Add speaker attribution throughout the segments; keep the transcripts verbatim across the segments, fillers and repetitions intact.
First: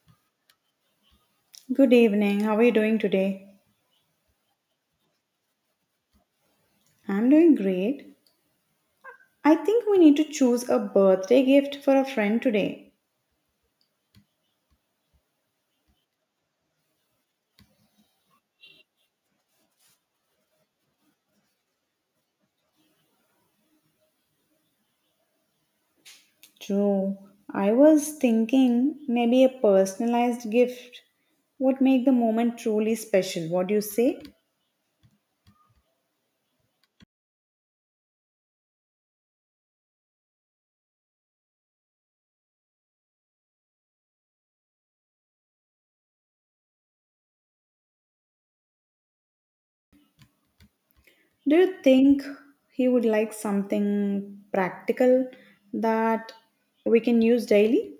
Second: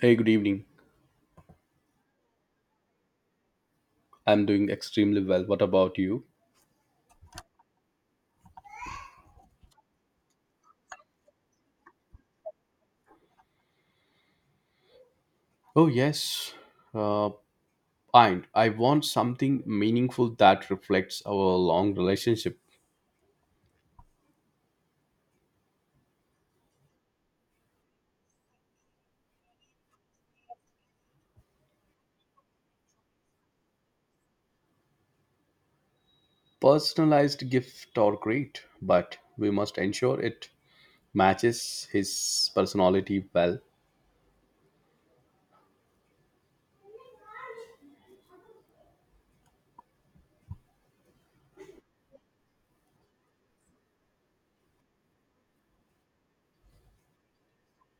Speaker 1: Hey, good evening.
Speaker 2: Good evening. How are you doing today?
Speaker 1: I'm doing extremely well. What about you?
Speaker 2: I'm doing great. I think we need to choose a birthday gift for a friend today.
Speaker 1: Oh, yes. Uh, and I want something meaningful that reflects our long relationship.
Speaker 2: True. I was thinking maybe a personalized gift would make the moment truly special. What do you say?
Speaker 1: Personalized gift or great, but we must ensure it matches his personality well.
Speaker 2: Do you think he would like something practical that we can use daily?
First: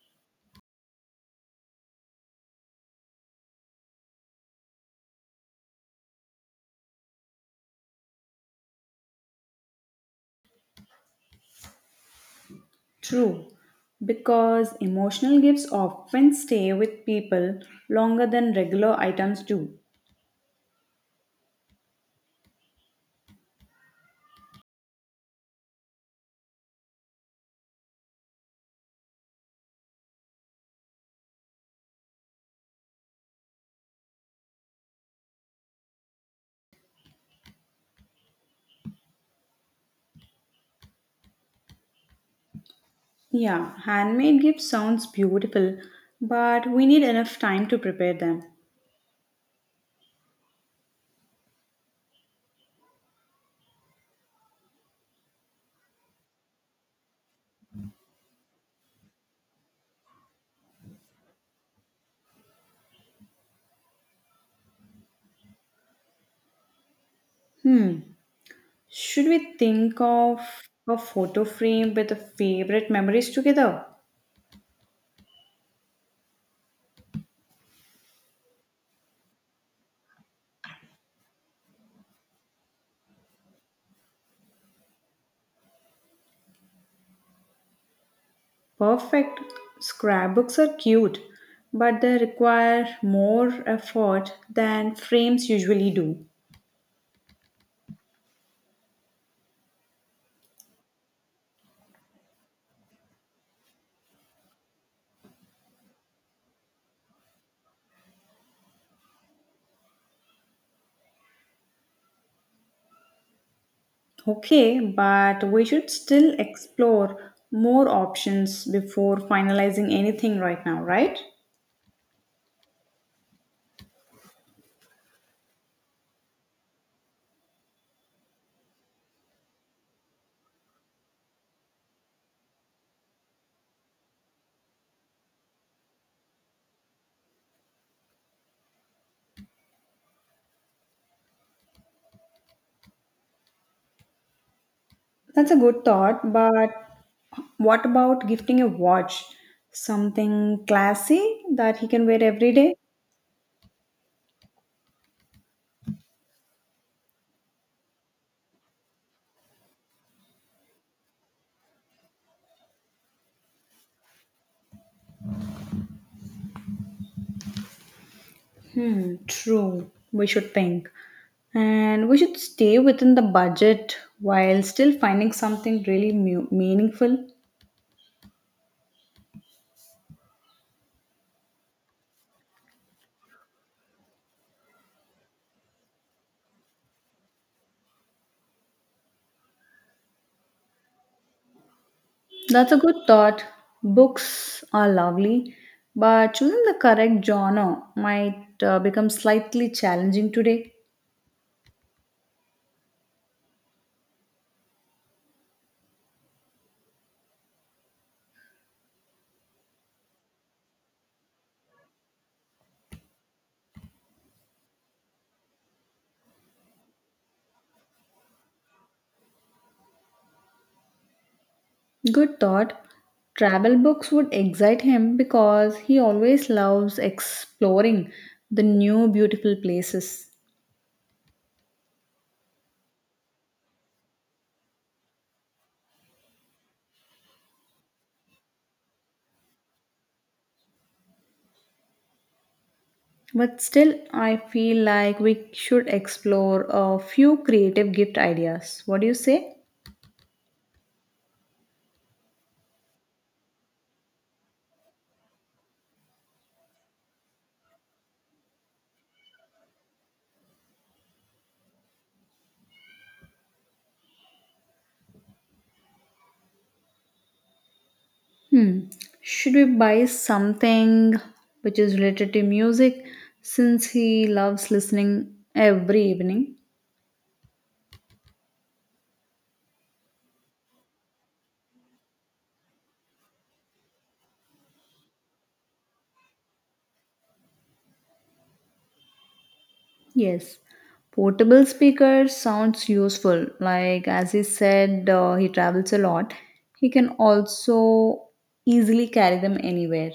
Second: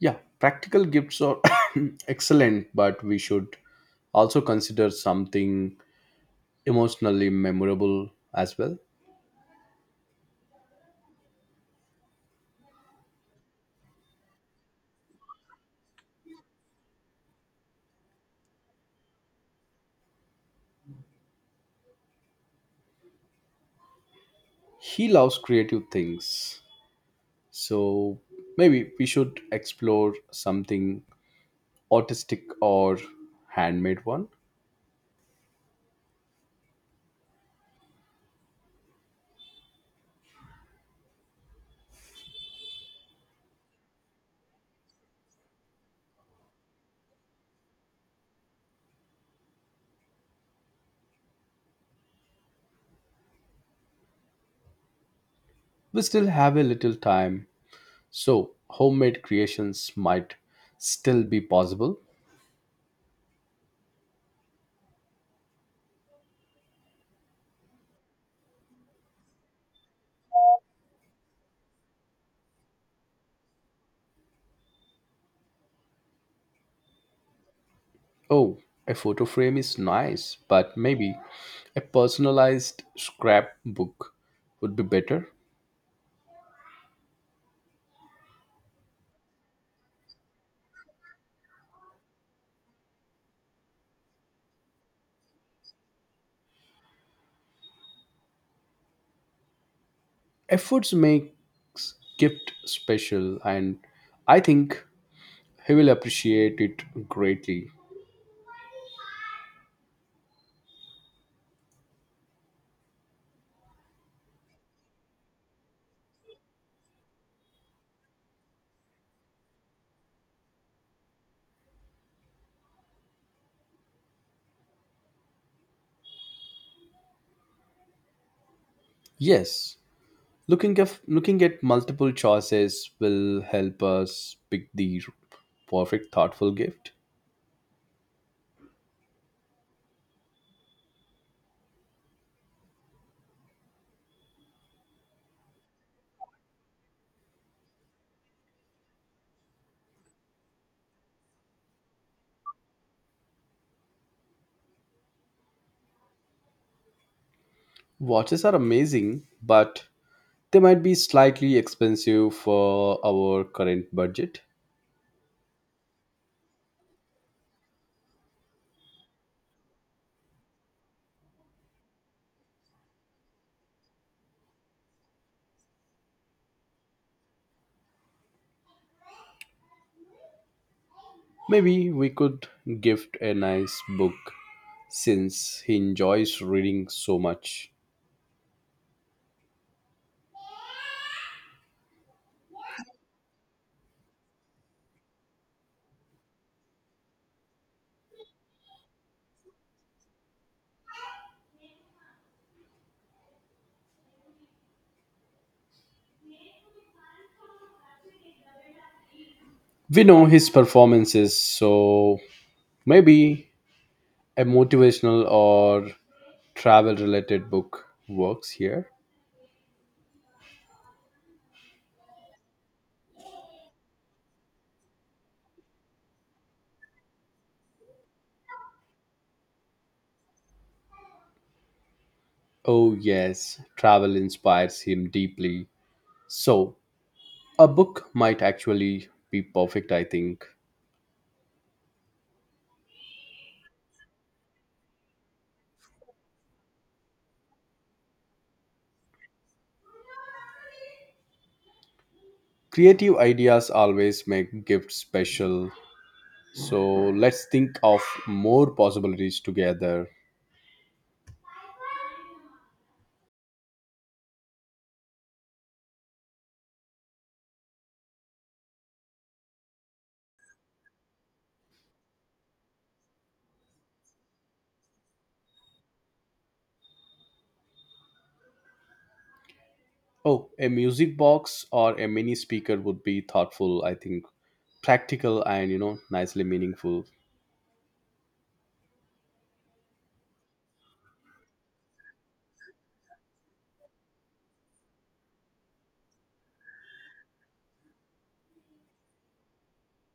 Speaker 1: Yeah, practical gifts are excellent, but we should also consider something emotionally memorable as well.
Speaker 2: True, because emotional gifts often stay with people longer than regular items do.
Speaker 1: He loves creative things. So maybe we should explore something artistic or handmade one.
Speaker 2: Yeah, handmade gifts sounds beautiful, but we need enough time to prepare them.
Speaker 1: We still have a little time, so homemade creations might still be possible.
Speaker 2: Hmm. Should we think of a photo frame with the favorite memories together?
Speaker 1: Oh, a photo frame is nice, but maybe a personalized scrapbook would be better.
Speaker 2: Perfect. Scrapbooks are cute, but they require more effort than frames usually do.
Speaker 1: Efforts makes gift special and I think he will appreciate it greatly.
Speaker 2: Okay, but we should still explore more options before finalizing anything right now, right?
Speaker 1: Yes, Looking at looking at multiple choices will help us pick the perfect thoughtful gift.
Speaker 2: That's a good thought, but what about gifting a watch? Something classy that he can wear every day?
Speaker 1: Watches are amazing, but they might be slightly expensive for our current budget.
Speaker 2: Hmm, true. We should think. And we should stay within the budget while still finding something really mu- meaningful.
Speaker 1: Maybe we could gift a nice book since he enjoys reading so much.
Speaker 2: That's a good thought. Books are lovely, but choosing the correct genre might uh, become slightly challenging today.
Speaker 1: We know his performances, so maybe a motivational or travel related book works here.
Speaker 2: Good thought. Travel books would excite him because he always loves exploring the new beautiful places.
Speaker 1: Oh, yes, travel inspires him deeply. So, a book might actually be perfect, I think.
Speaker 2: But still, I feel like we should explore a few creative gift ideas. What do you say?
Speaker 1: Creative ideas always make gifts special. So, let's think of more possibilities together.
Speaker 2: Hmm. Should we buy something which is related to music since he loves listening every evening?
Speaker 1: Oh, a music box or a mini speaker would be thoughtful, I think. Practical and, you know, nicely meaningful.
Speaker 2: Yes, portable speaker sounds useful. Like as he said, uh, he travels a lot. He can also easily carry them anywhere.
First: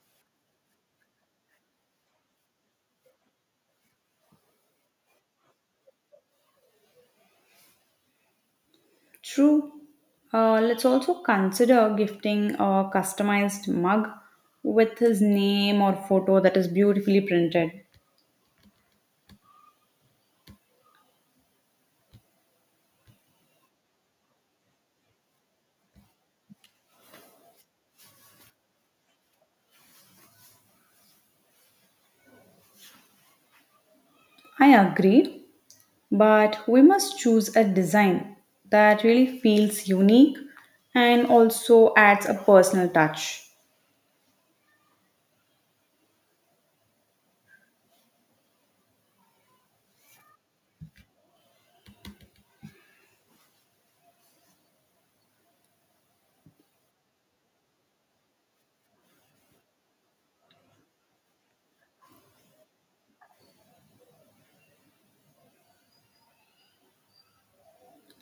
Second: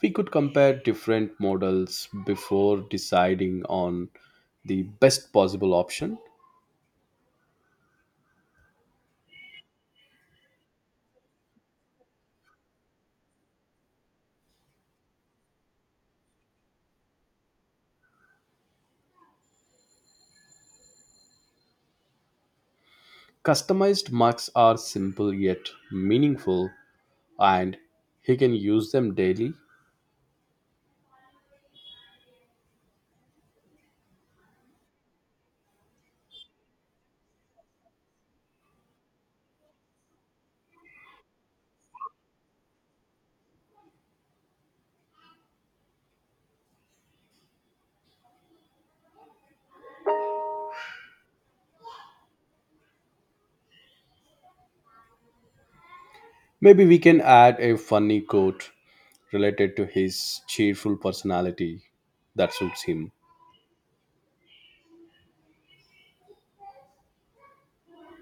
Speaker 1: We could compare different models before deciding on the best possible option.
Speaker 2: True. Uh, let's also consider gifting a customized mug with his name or photo that is beautifully printed.
Speaker 1: Customized mugs are simple yet meaningful, and he can use them daily.
Speaker 2: I agree, but we must choose a design that really feels unique and also adds a personal touch.
Speaker 1: Maybe we can add a funny quote related to his cheerful personality that suits him.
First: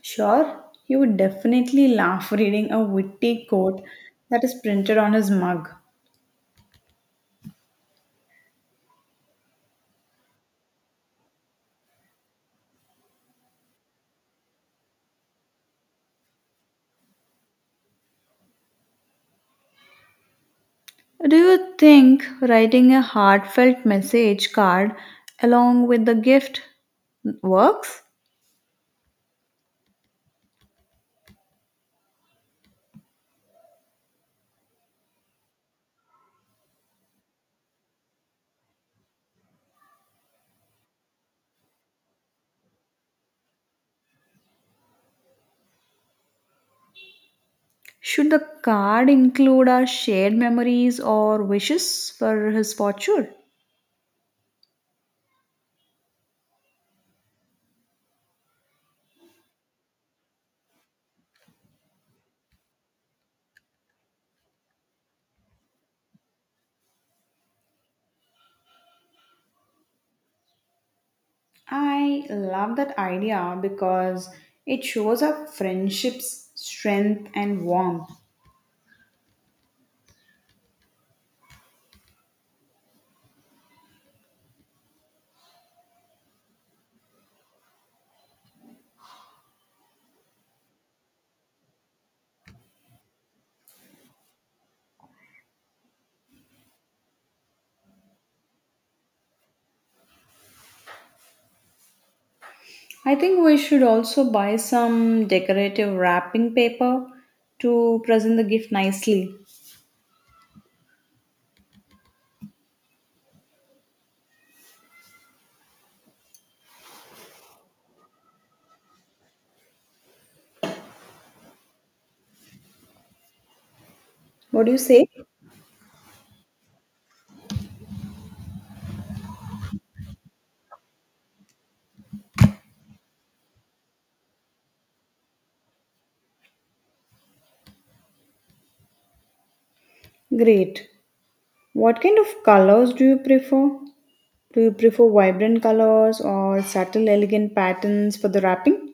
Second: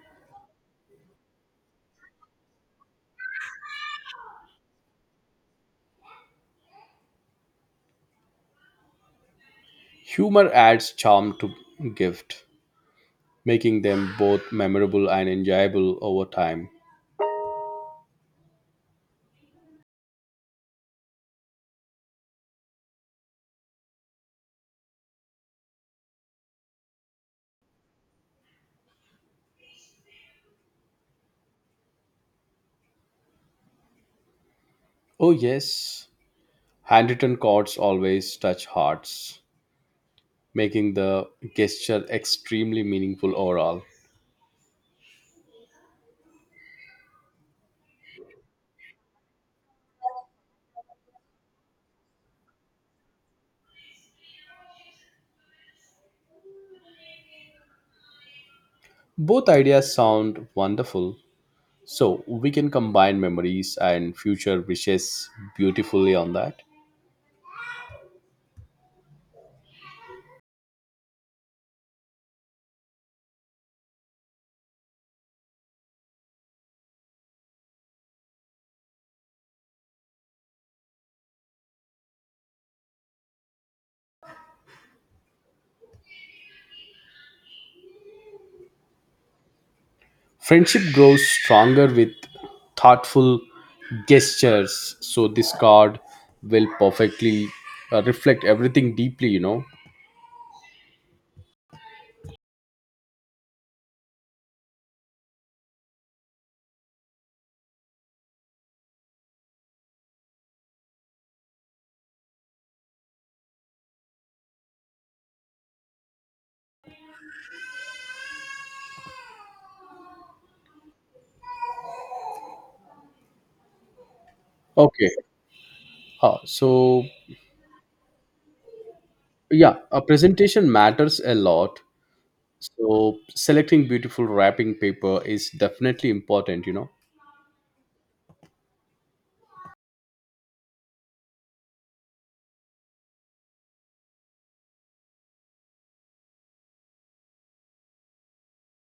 Speaker 2: Sure, he would definitely laugh reading a witty quote that is printed on his mug.
Speaker 1: Humor adds charm to gift, making them both memorable and enjoyable over time.
Speaker 2: Do you think writing a heartfelt message card along with the gift works?
Speaker 1: Oh yes, handwritten cards always touch hearts, making the gesture extremely meaningful overall.
Speaker 2: Should the card include our shared memories or wishes for his fortune?
Speaker 1: Both ideas sound wonderful. So we can combine memories and future wishes beautifully on that.
Speaker 2: I love that idea because it shows our friendship's strength and warmth.
Speaker 1: Friendship grows stronger with thoughtful gestures. So this card will perfectly uh, reflect everything deeply, you know.
Speaker 2: I think we should also buy some decorative wrapping paper to present the gift nicely. What do you say?
Speaker 1: Okay. Uh, so yeah, a presentation matters a lot. So selecting beautiful wrapping paper is definitely important, you know.
Speaker 2: Great. What kind of colors do you prefer? Do you prefer vibrant colors or subtle, elegant patterns for the wrapping?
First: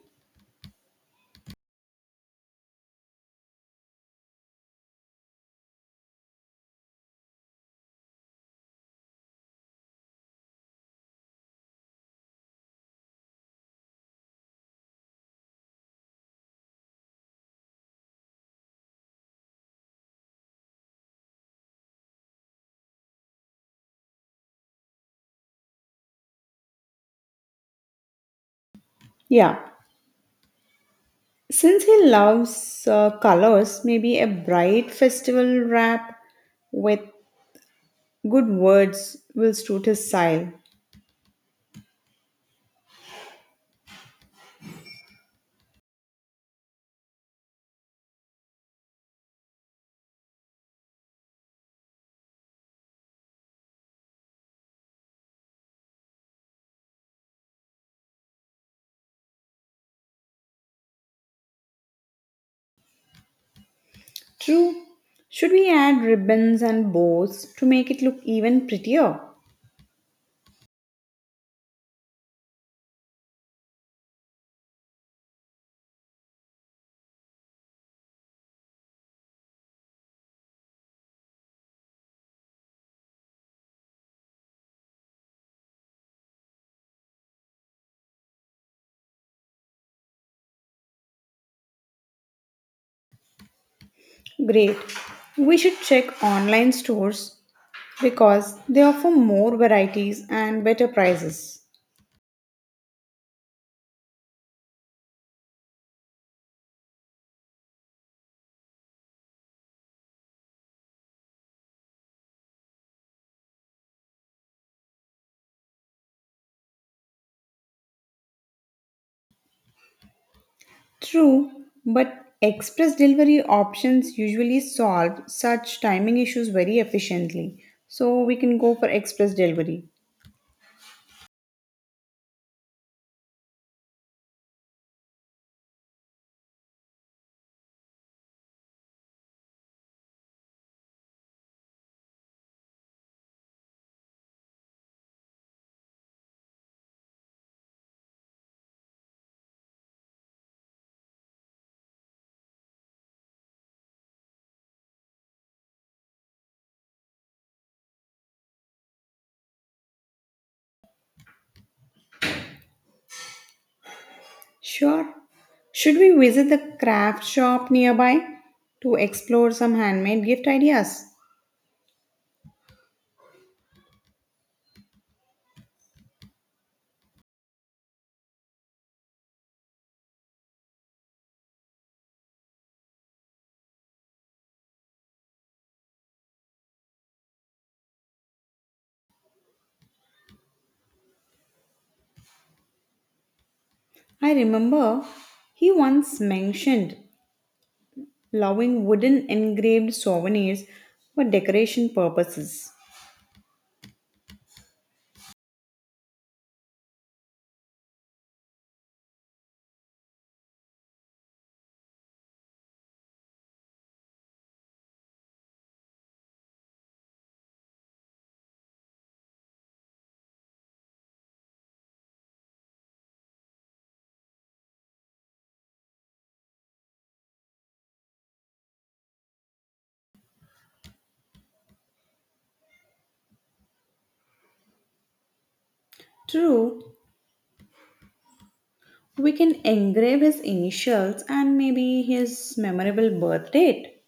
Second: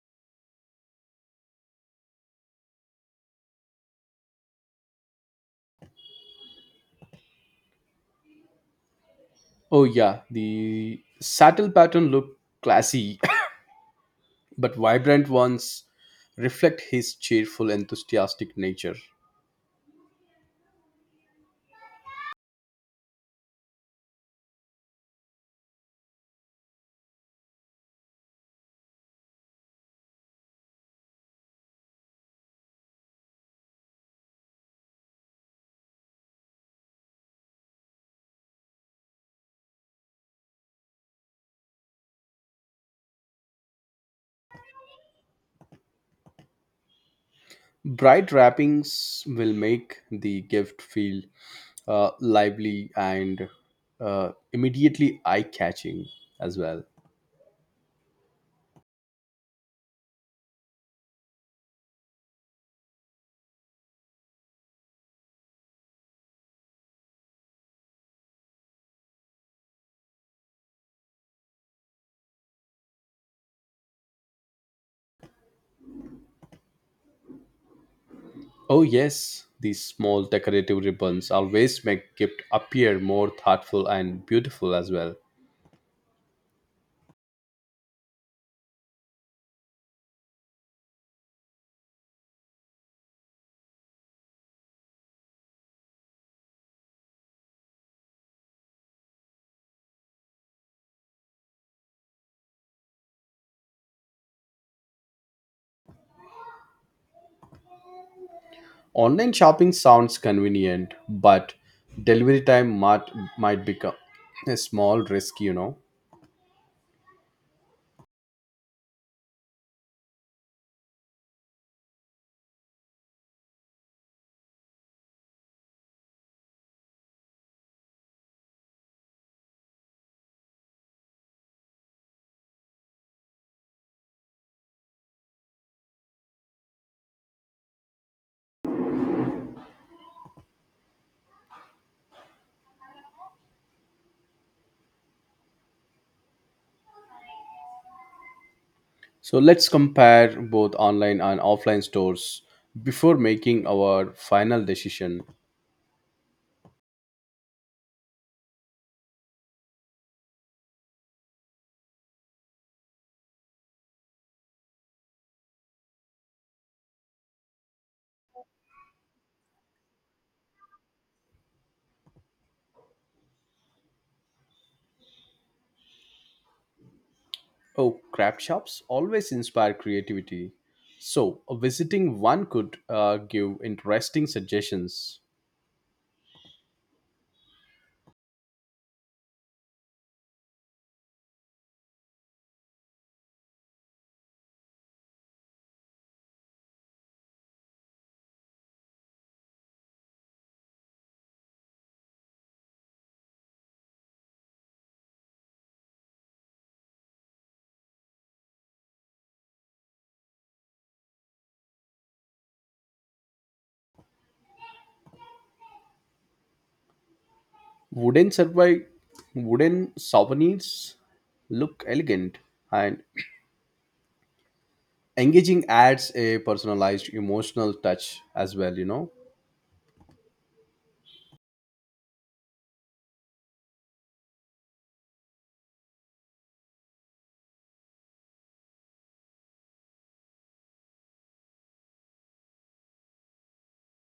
Speaker 1: Oh yeah, the saddle pattern look classy but vibrant ones reflect his cheerful, enthusiastic nature.
Speaker 2: Yeah. Since he loves uh, colors, maybe a bright festival wrap with good words will suit his style.
Speaker 1: Bright wrappings will make the gift feel uh, lively and uh, immediately eye catching as well.
Speaker 2: True. Should we add ribbons and bows to make it look even prettier?
Speaker 1: Oh, yes, these small decorative ribbons always make gift appear more thoughtful and beautiful as well.
Speaker 2: Great. We should check online stores because they offer more varieties and better prices.
Speaker 1: Online shopping sounds convenient, but delivery time might, might become a small risk, you know.
Speaker 2: True, but express delivery options usually solve such timing issues very efficiently. So we can go for express delivery.
Speaker 1: So let's compare both online and offline stores before making our final decision.
Speaker 2: Sure. Should we visit the craft shop nearby to explore some handmade gift ideas?
Speaker 1: Oh, crab shops always inspire creativity. So, visiting one could uh, give interesting suggestions.
Speaker 2: I remember he once mentioned allowing wooden engraved souvenirs for decoration purposes.
Speaker 1: Wooden survey, wooden souvenirs look elegant and engaging adds a personalized emotional touch as well, you know.
Speaker 2: True, we can engrave his initials and maybe his memorable birth date.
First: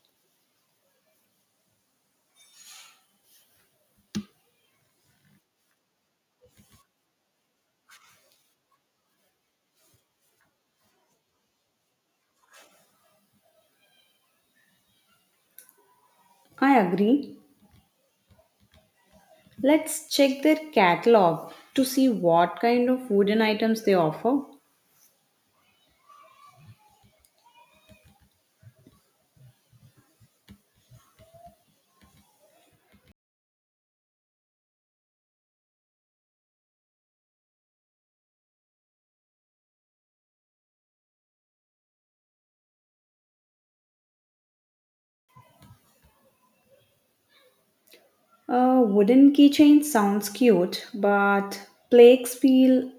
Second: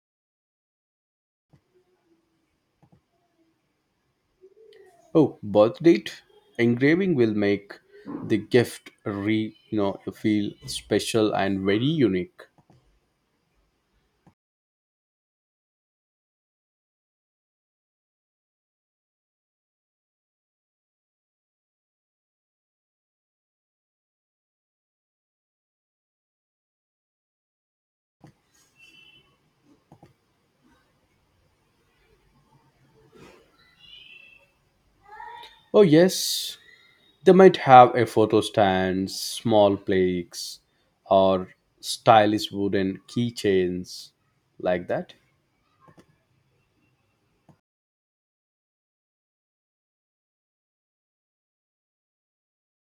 Speaker 1: Oh, birth date engraving will make the gift re you know feel special and very unique.
Speaker 2: I agree. Let's check their catalog to see what kind of wooden items they offer.
Speaker 1: Oh yes, they might have a photo stand, small plaques, or stylish wooden keychains like that.
Speaker 2: A wooden keychain sounds cute, but plaques feel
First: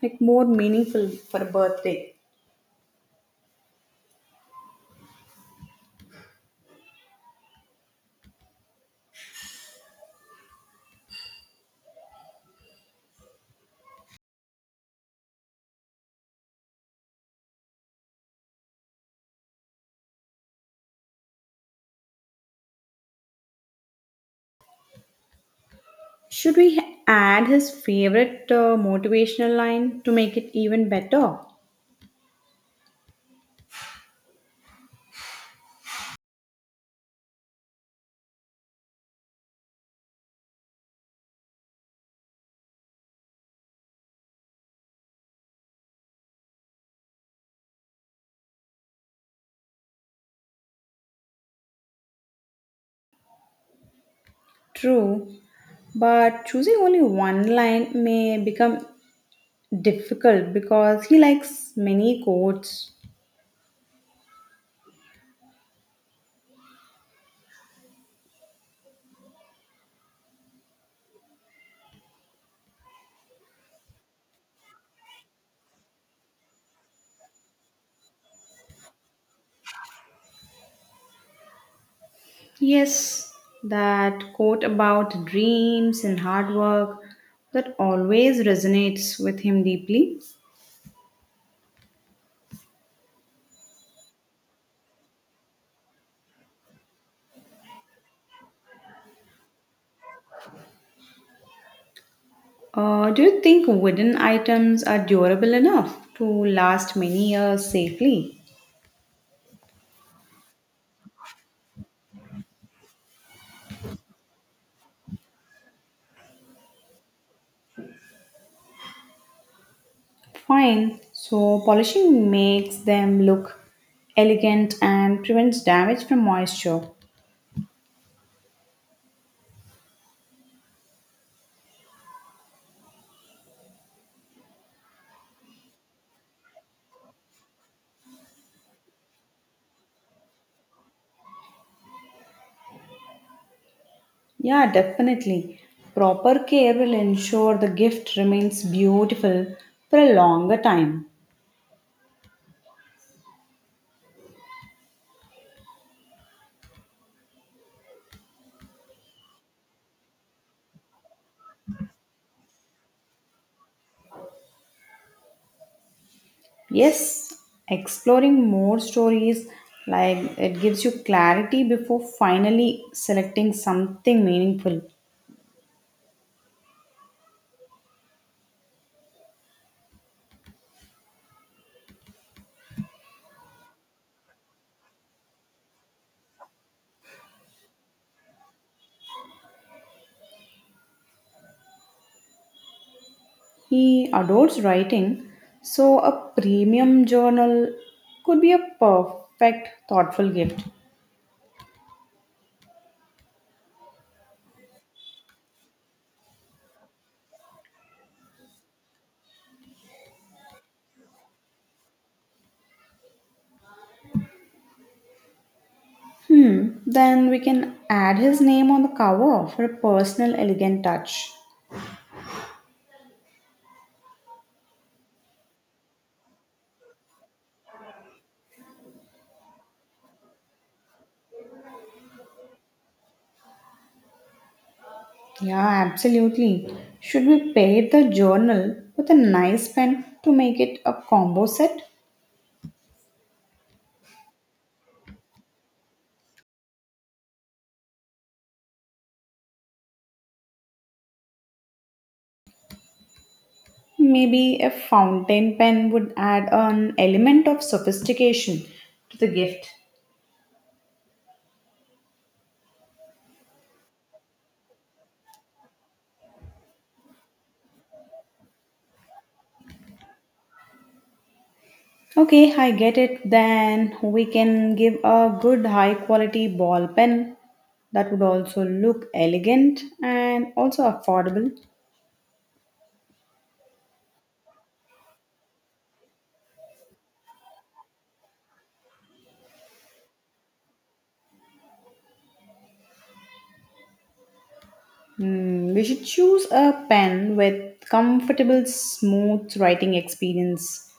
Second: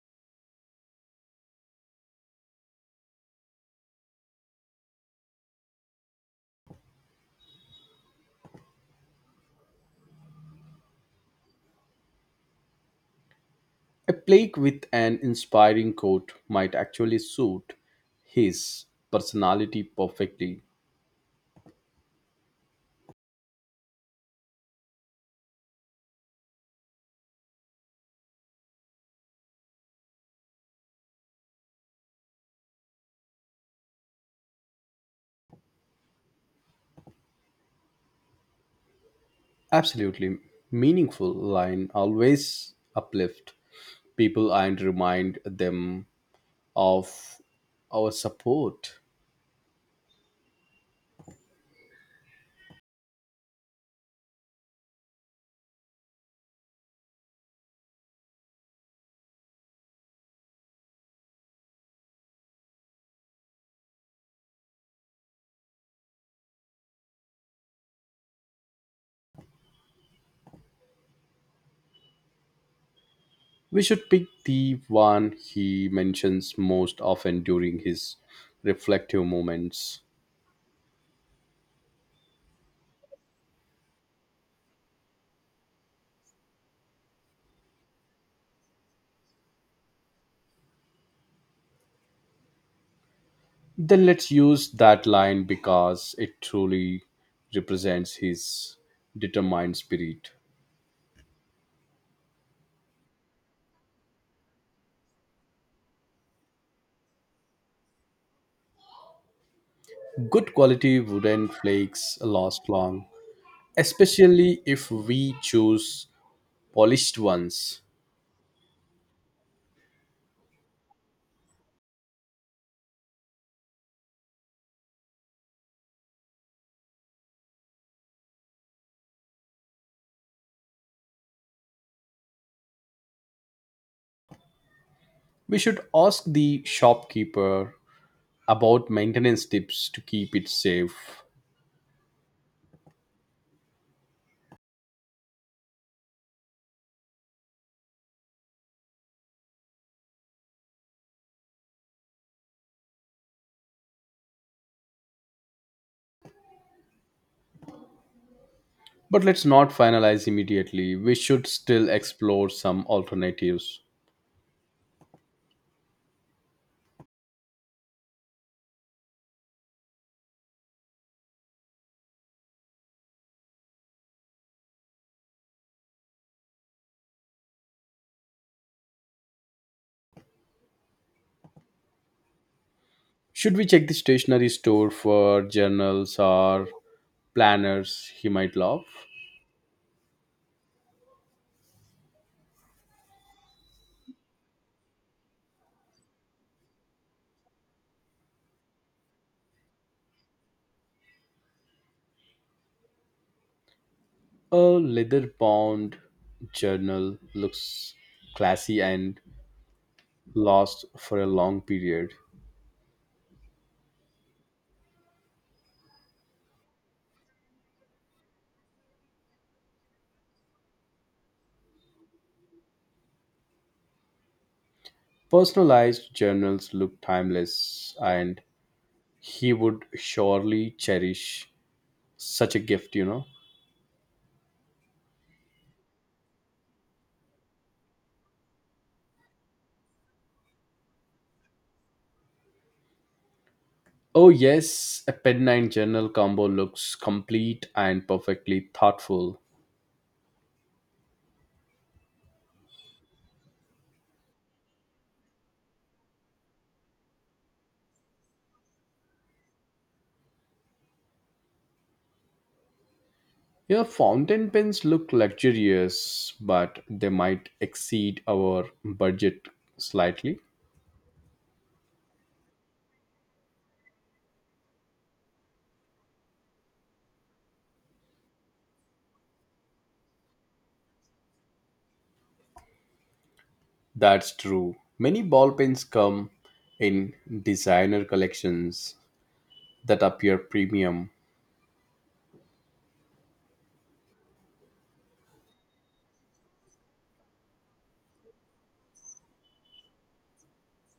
Speaker 2: like more meaningful for a birthday.
Speaker 1: A plaque with an inspiring quote might actually suit his personality perfectly.
Speaker 2: Should we add his favorite uh, motivational line to make it even better?
Speaker 1: Absolutely meaningful line always uplift people and remind them of our support.
Speaker 2: True, but choosing only one line may become difficult because he likes many quotes.
Speaker 1: We should pick the one he mentions most often during his reflective moments.
Speaker 2: Yes, that quote about dreams and hard work that always resonates with him deeply.
Speaker 1: Then let's use that line because it truly represents his determined spirit.
Speaker 2: Uh, do you think wooden items are durable enough to last many years safely?
Speaker 1: Good quality wooden flakes last long, especially if we choose polished ones.
Speaker 2: Fine, so polishing makes them look elegant and prevents damage from moisture.
Speaker 1: We should ask the shopkeeper about maintenance tips to keep it safe.
Speaker 2: Yeah, definitely. Proper care will ensure the gift remains beautiful for a longer time.
Speaker 1: But let's not finalize immediately. We should still explore some alternatives.
Speaker 2: Yes, exploring more stories like it gives you clarity before finally selecting something meaningful.
Speaker 1: Should we check the stationery store for journals or planners he might love?
Speaker 2: He adores writing, so a premium journal could be a perfect thoughtful gift.
Speaker 1: A leather bound journal looks classy and lasts for a long period.
Speaker 2: Hmm, then we can add his name on the cover for a personal elegant touch.
Speaker 1: Personalized journals look timeless, and he would surely cherish such a gift, you know.
Speaker 2: Yeah, absolutely. Should we pair the journal with a nice pen to make it a combo set?
Speaker 1: Oh, yes, a penknife journal combo looks complete and perfectly thoughtful.
Speaker 2: Maybe a fountain pen would add an element of sophistication to the gift.
Speaker 1: Your fountain pens look luxurious, but they might exceed our budget slightly.
Speaker 2: Okay, I get it. Then we can give a good high quality ball pen that would also look elegant and also affordable.
Speaker 1: That's true. Many ball pens come in designer collections that appear premium.
Speaker 2: Hmm, we should choose a pen with comfortable, smooth writing experience.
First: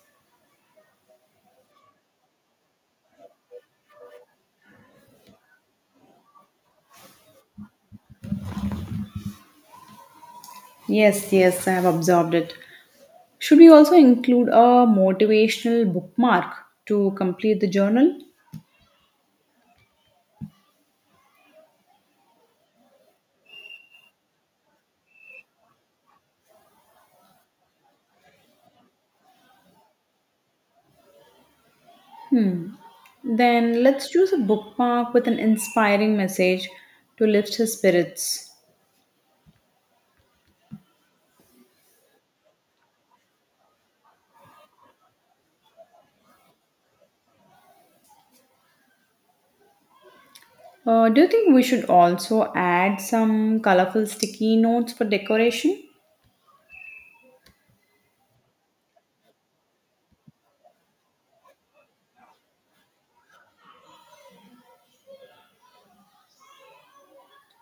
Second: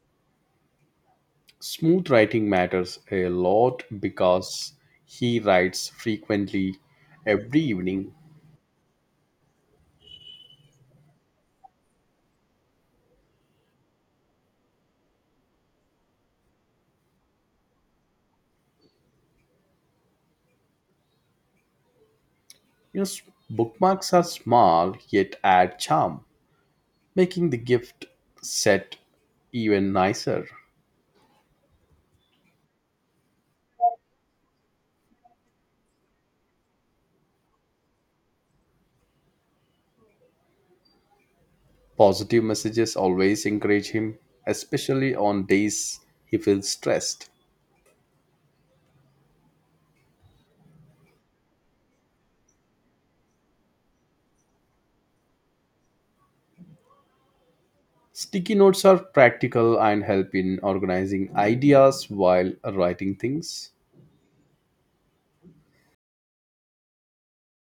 Speaker 1: Smooth writing matters a lot because he writes frequently every evening.
Speaker 2: Yes, yes, I have observed it. Should we also include a motivational bookmark to complete the journal?
Speaker 1: You know, s- Bookmarks are small yet add charm. Making the gift set even nicer.
Speaker 2: Then let's choose a bookmark with an inspiring message to lift his spirits.
Speaker 1: Positive messages always encourage him, especially on days he feels stressed.
Speaker 2: Uh, do you think we should also add some colorful sticky notes for decoration?
Speaker 1: Sticky notes are practical and help in organizing ideas while writing things.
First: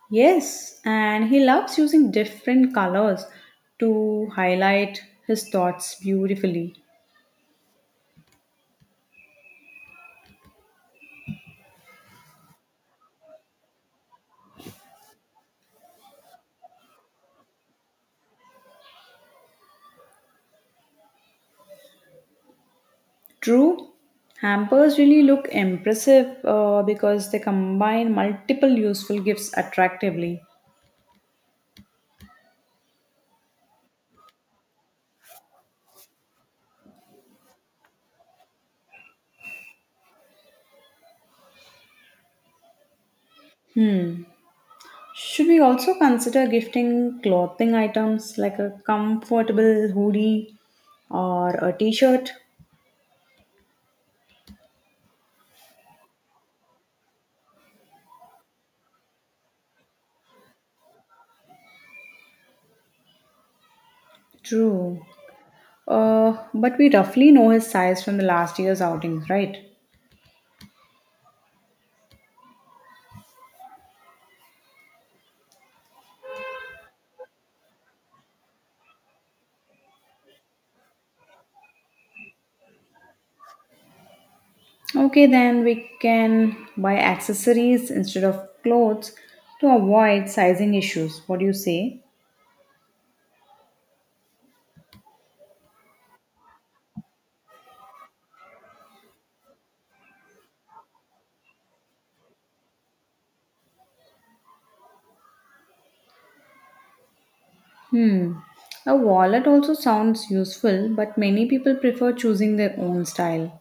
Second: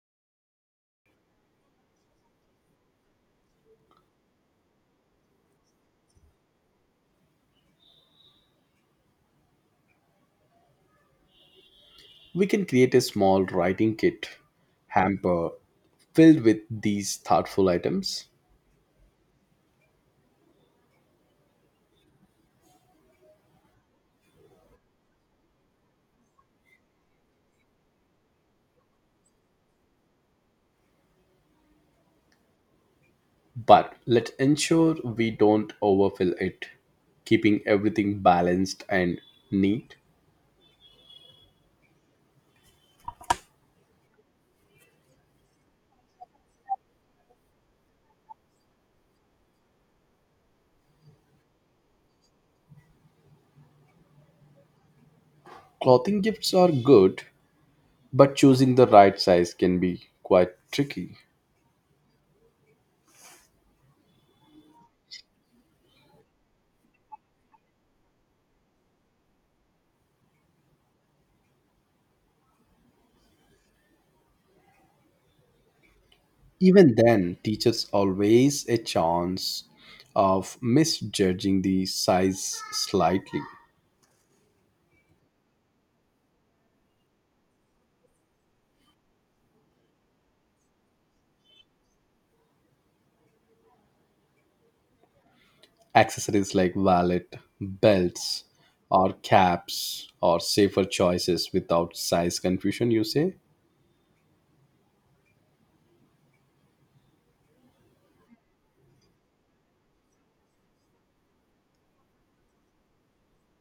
Speaker 2: Yes, and he loves using different colors to highlight his thoughts beautifully.
Speaker 1: We can create a small writing kit hamper filled with these thoughtful items,
Speaker 2: True, hampers really look impressive uh, because they combine multiple useful gifts attractively.
Speaker 1: but let's ensure we don't overfill it, keeping everything balanced and neat.
Speaker 2: Should we also consider gifting clothing items like a comfortable hoodie or a t shirt?
Speaker 1: Clothing gifts are good, but choosing the right size can be quite tricky.
Speaker 2: True. Uh, but we roughly know his size from the last year's outings, right?
Speaker 1: Even then, teachers always a chance of misjudging the size slightly.
Speaker 2: Okay, then we can buy accessories instead of clothes to avoid sizing issues. What do you say?
Speaker 1: Accessories like wallet, belts, or caps or safer choices without size confusion, you say?
Speaker 2: Hmm. A wallet also sounds useful, but many people prefer choosing their own style.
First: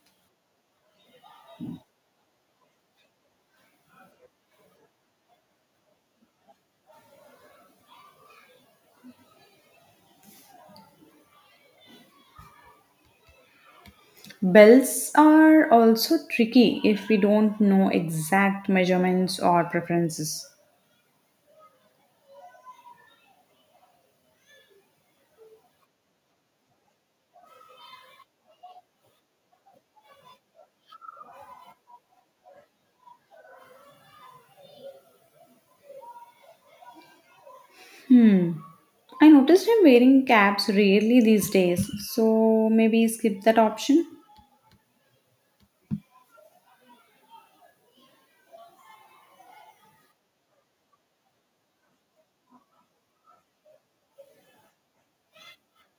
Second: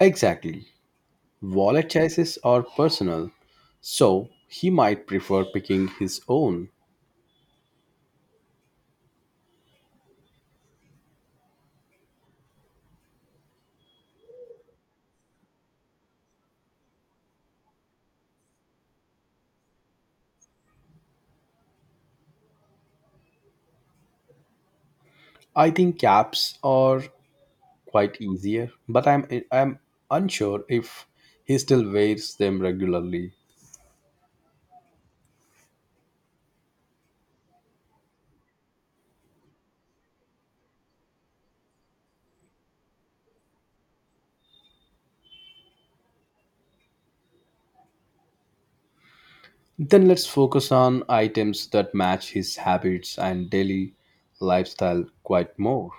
Speaker 1: Exactly. Wallet choices are personal, so he might prefer picking his own.
Speaker 2: Belts are also tricky if we don't know exact measurements or preferences.
Speaker 1: I think caps are quite easier, but I'm I'm unsure if he still wears them regularly.
Speaker 2: I noticed him wearing caps rarely these days, so maybe skip that option.
Speaker 1: Then let's focus on items that match his habits and daily lifestyle quite more.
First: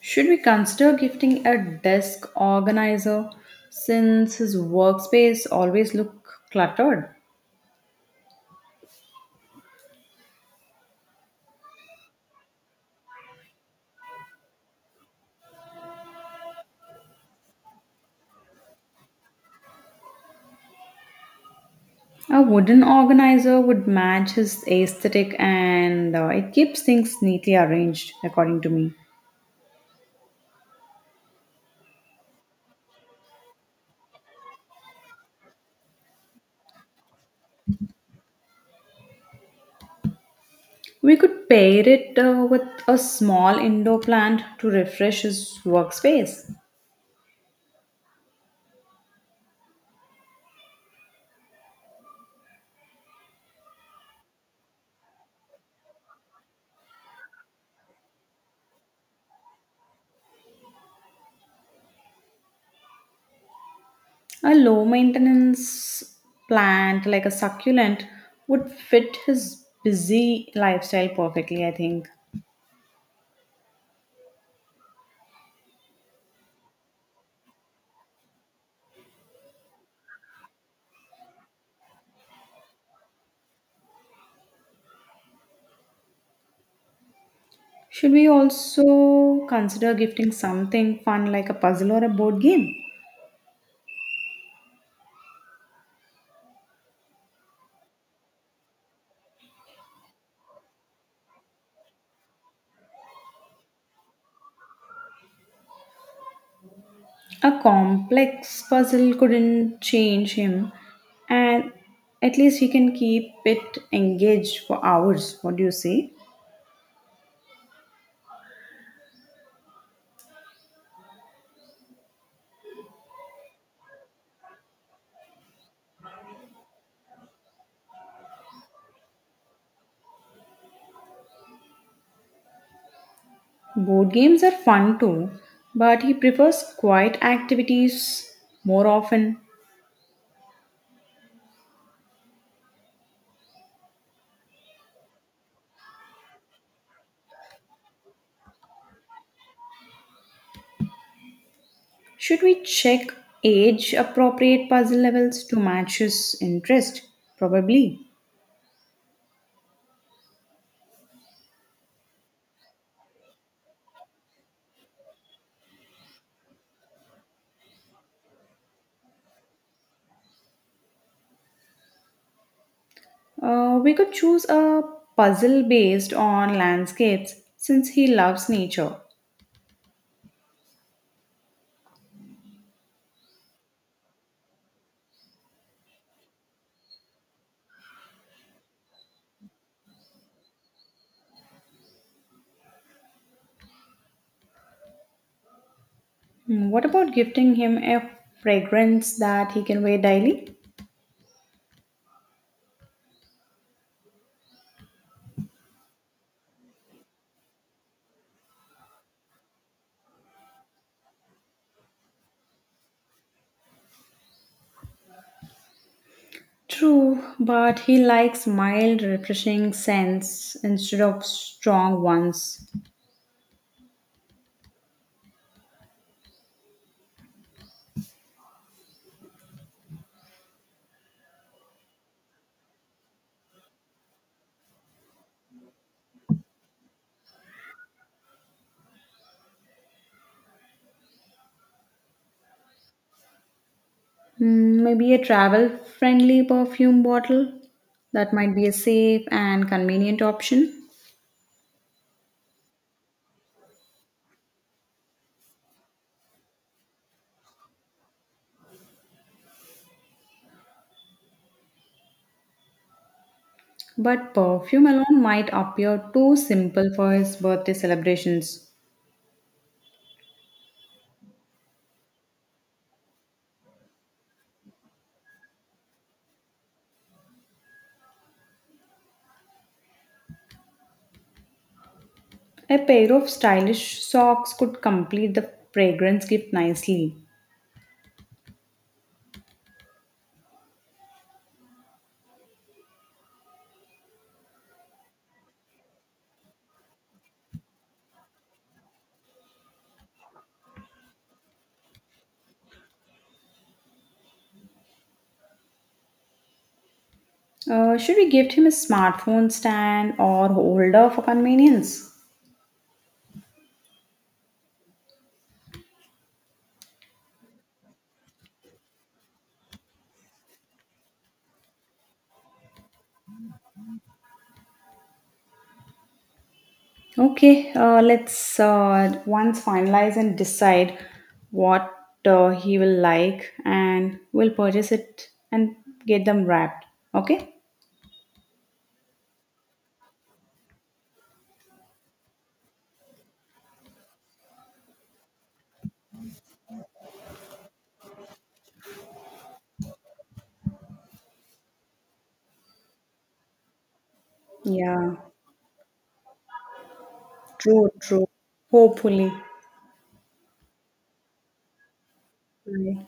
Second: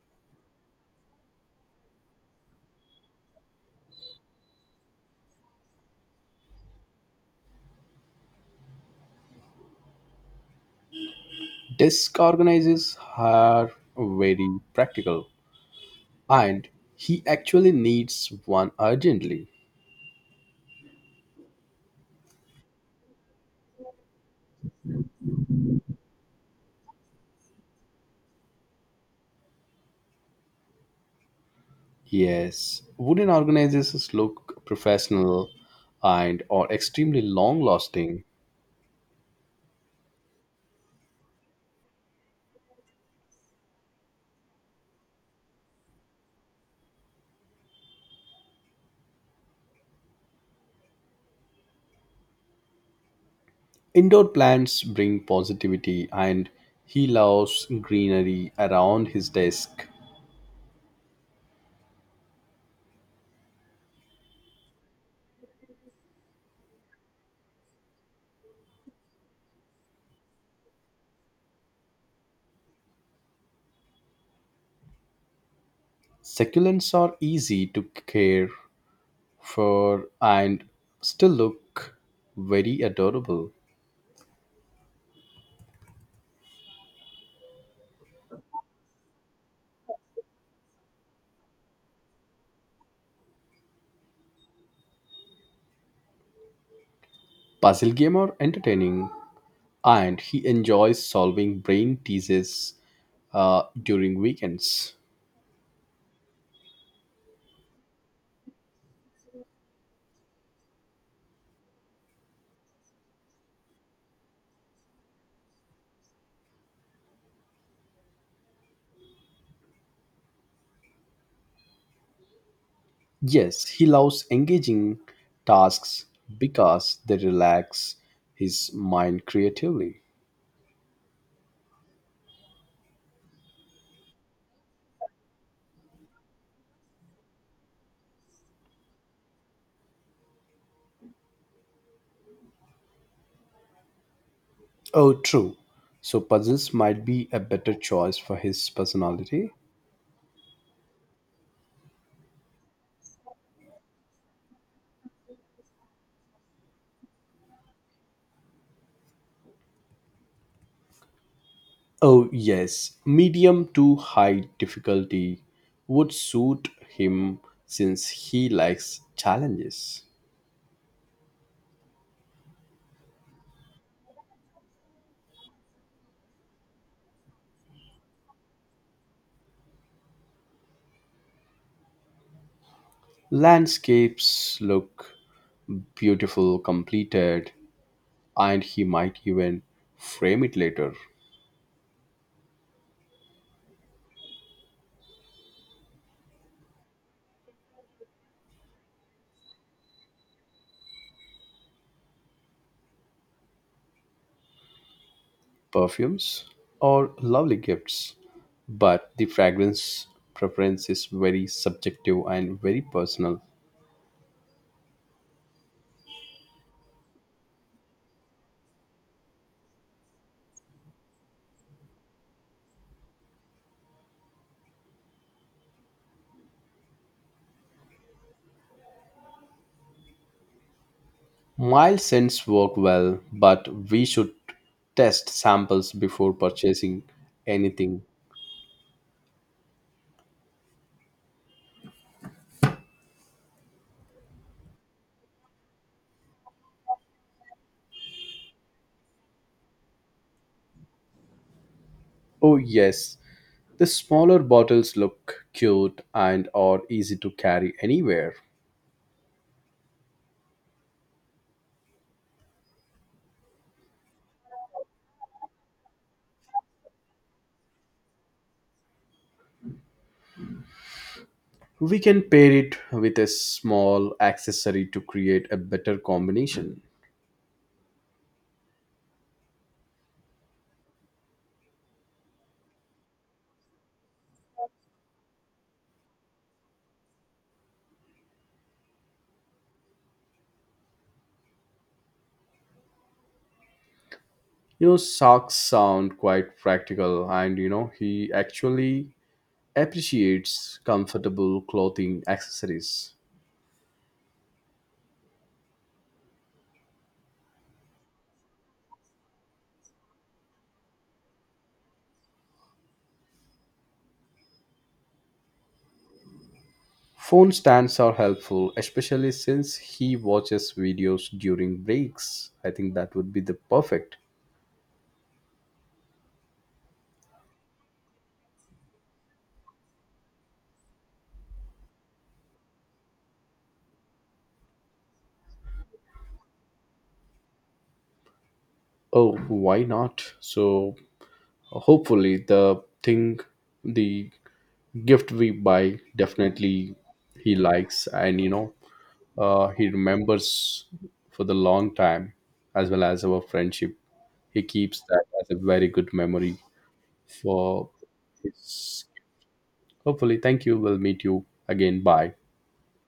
Speaker 2: Should we consider gifting a desk organizer since his workspace always look cluttered?
Speaker 1: Desk organizers are very practical, and he actually needs one urgently.
Speaker 2: A wooden organizer would match his aesthetic and uh, it keeps things neatly arranged, according to me.
Speaker 1: Yes, wooden organizers look professional and are extremely long lasting.
Speaker 2: We could pair it uh, with a small indoor plant to refresh his workspace.
Speaker 1: Indoor plants bring positivity, and he loves greenery around his desk.
Speaker 2: A low maintenance plant like a succulent would fit his busy lifestyle perfectly, I think.
Speaker 1: Succulents are easy to care for and still look very adorable.
Speaker 2: Should we also consider gifting something fun like a puzzle or a board game?
Speaker 1: Puzzle game are entertaining, and he enjoys solving brain teases uh, during weekends.
Speaker 2: A complex puzzle couldn't change him, and at least he can keep it engaged for hours. What do you say?
Speaker 1: Yes, he loves engaging tasks because they relax his mind creatively.
Speaker 2: Board games are fun too, but he prefers quiet activities more often.
Speaker 1: Oh, true. So puzzles might be a better choice for his personality.
Speaker 2: Should we check age appropriate puzzle levels to match his interest? Probably.
Speaker 1: Oh, yes. Medium to high difficulty would suit him since he likes challenges.
Speaker 2: Uh, we could choose a puzzle based on landscapes since he loves nature.
Speaker 1: Landscapes look beautiful, completed, and he might even frame it later.
Speaker 2: Hmm, what about gifting him a fragrance that he can wear daily?
Speaker 1: Perfumes or lovely gifts, but the fragrance preference is very subjective and very personal.
Speaker 2: True, but he likes mild, refreshing scents instead of strong ones.
Speaker 1: Mild scents work well, but we should test samples before purchasing anything.
Speaker 2: Hmm, maybe a travel friendly perfume bottle? That might be a safe and convenient option.
Speaker 1: Oh, yes, the smaller bottles look cute and are easy to carry anywhere.
Speaker 2: But perfume alone might appear too simple for his birthday celebrations.
Speaker 1: We can pair it with a small accessory to create a better combination.
Speaker 2: A pair of stylish socks could complete the fragrance gift nicely.
Speaker 1: You know, socks sound quite practical, and you know, he actually appreciates comfortable clothing accessories.
Speaker 2: Uh, should we gift him a smartphone stand or holder for convenience?
Speaker 1: Phone stands are helpful, especially since he watches videos during breaks. I think that would be the perfect.
Speaker 2: Okay, uh, let's uh, once finalize and decide what uh, he will like, and we'll purchase it and get them wrapped. Okay?
Speaker 1: Oh, why not? So hopefully the thing the gift we buy definitely he likes and you know uh, he remembers for the long time as well as our friendship. He keeps
Speaker 2: Yeah,
Speaker 1: that as a very good memory for
Speaker 2: true, true.
Speaker 1: his
Speaker 2: Hopefully.
Speaker 1: hopefully thank you. We'll meet you again. Bye.
Speaker 2: Bye.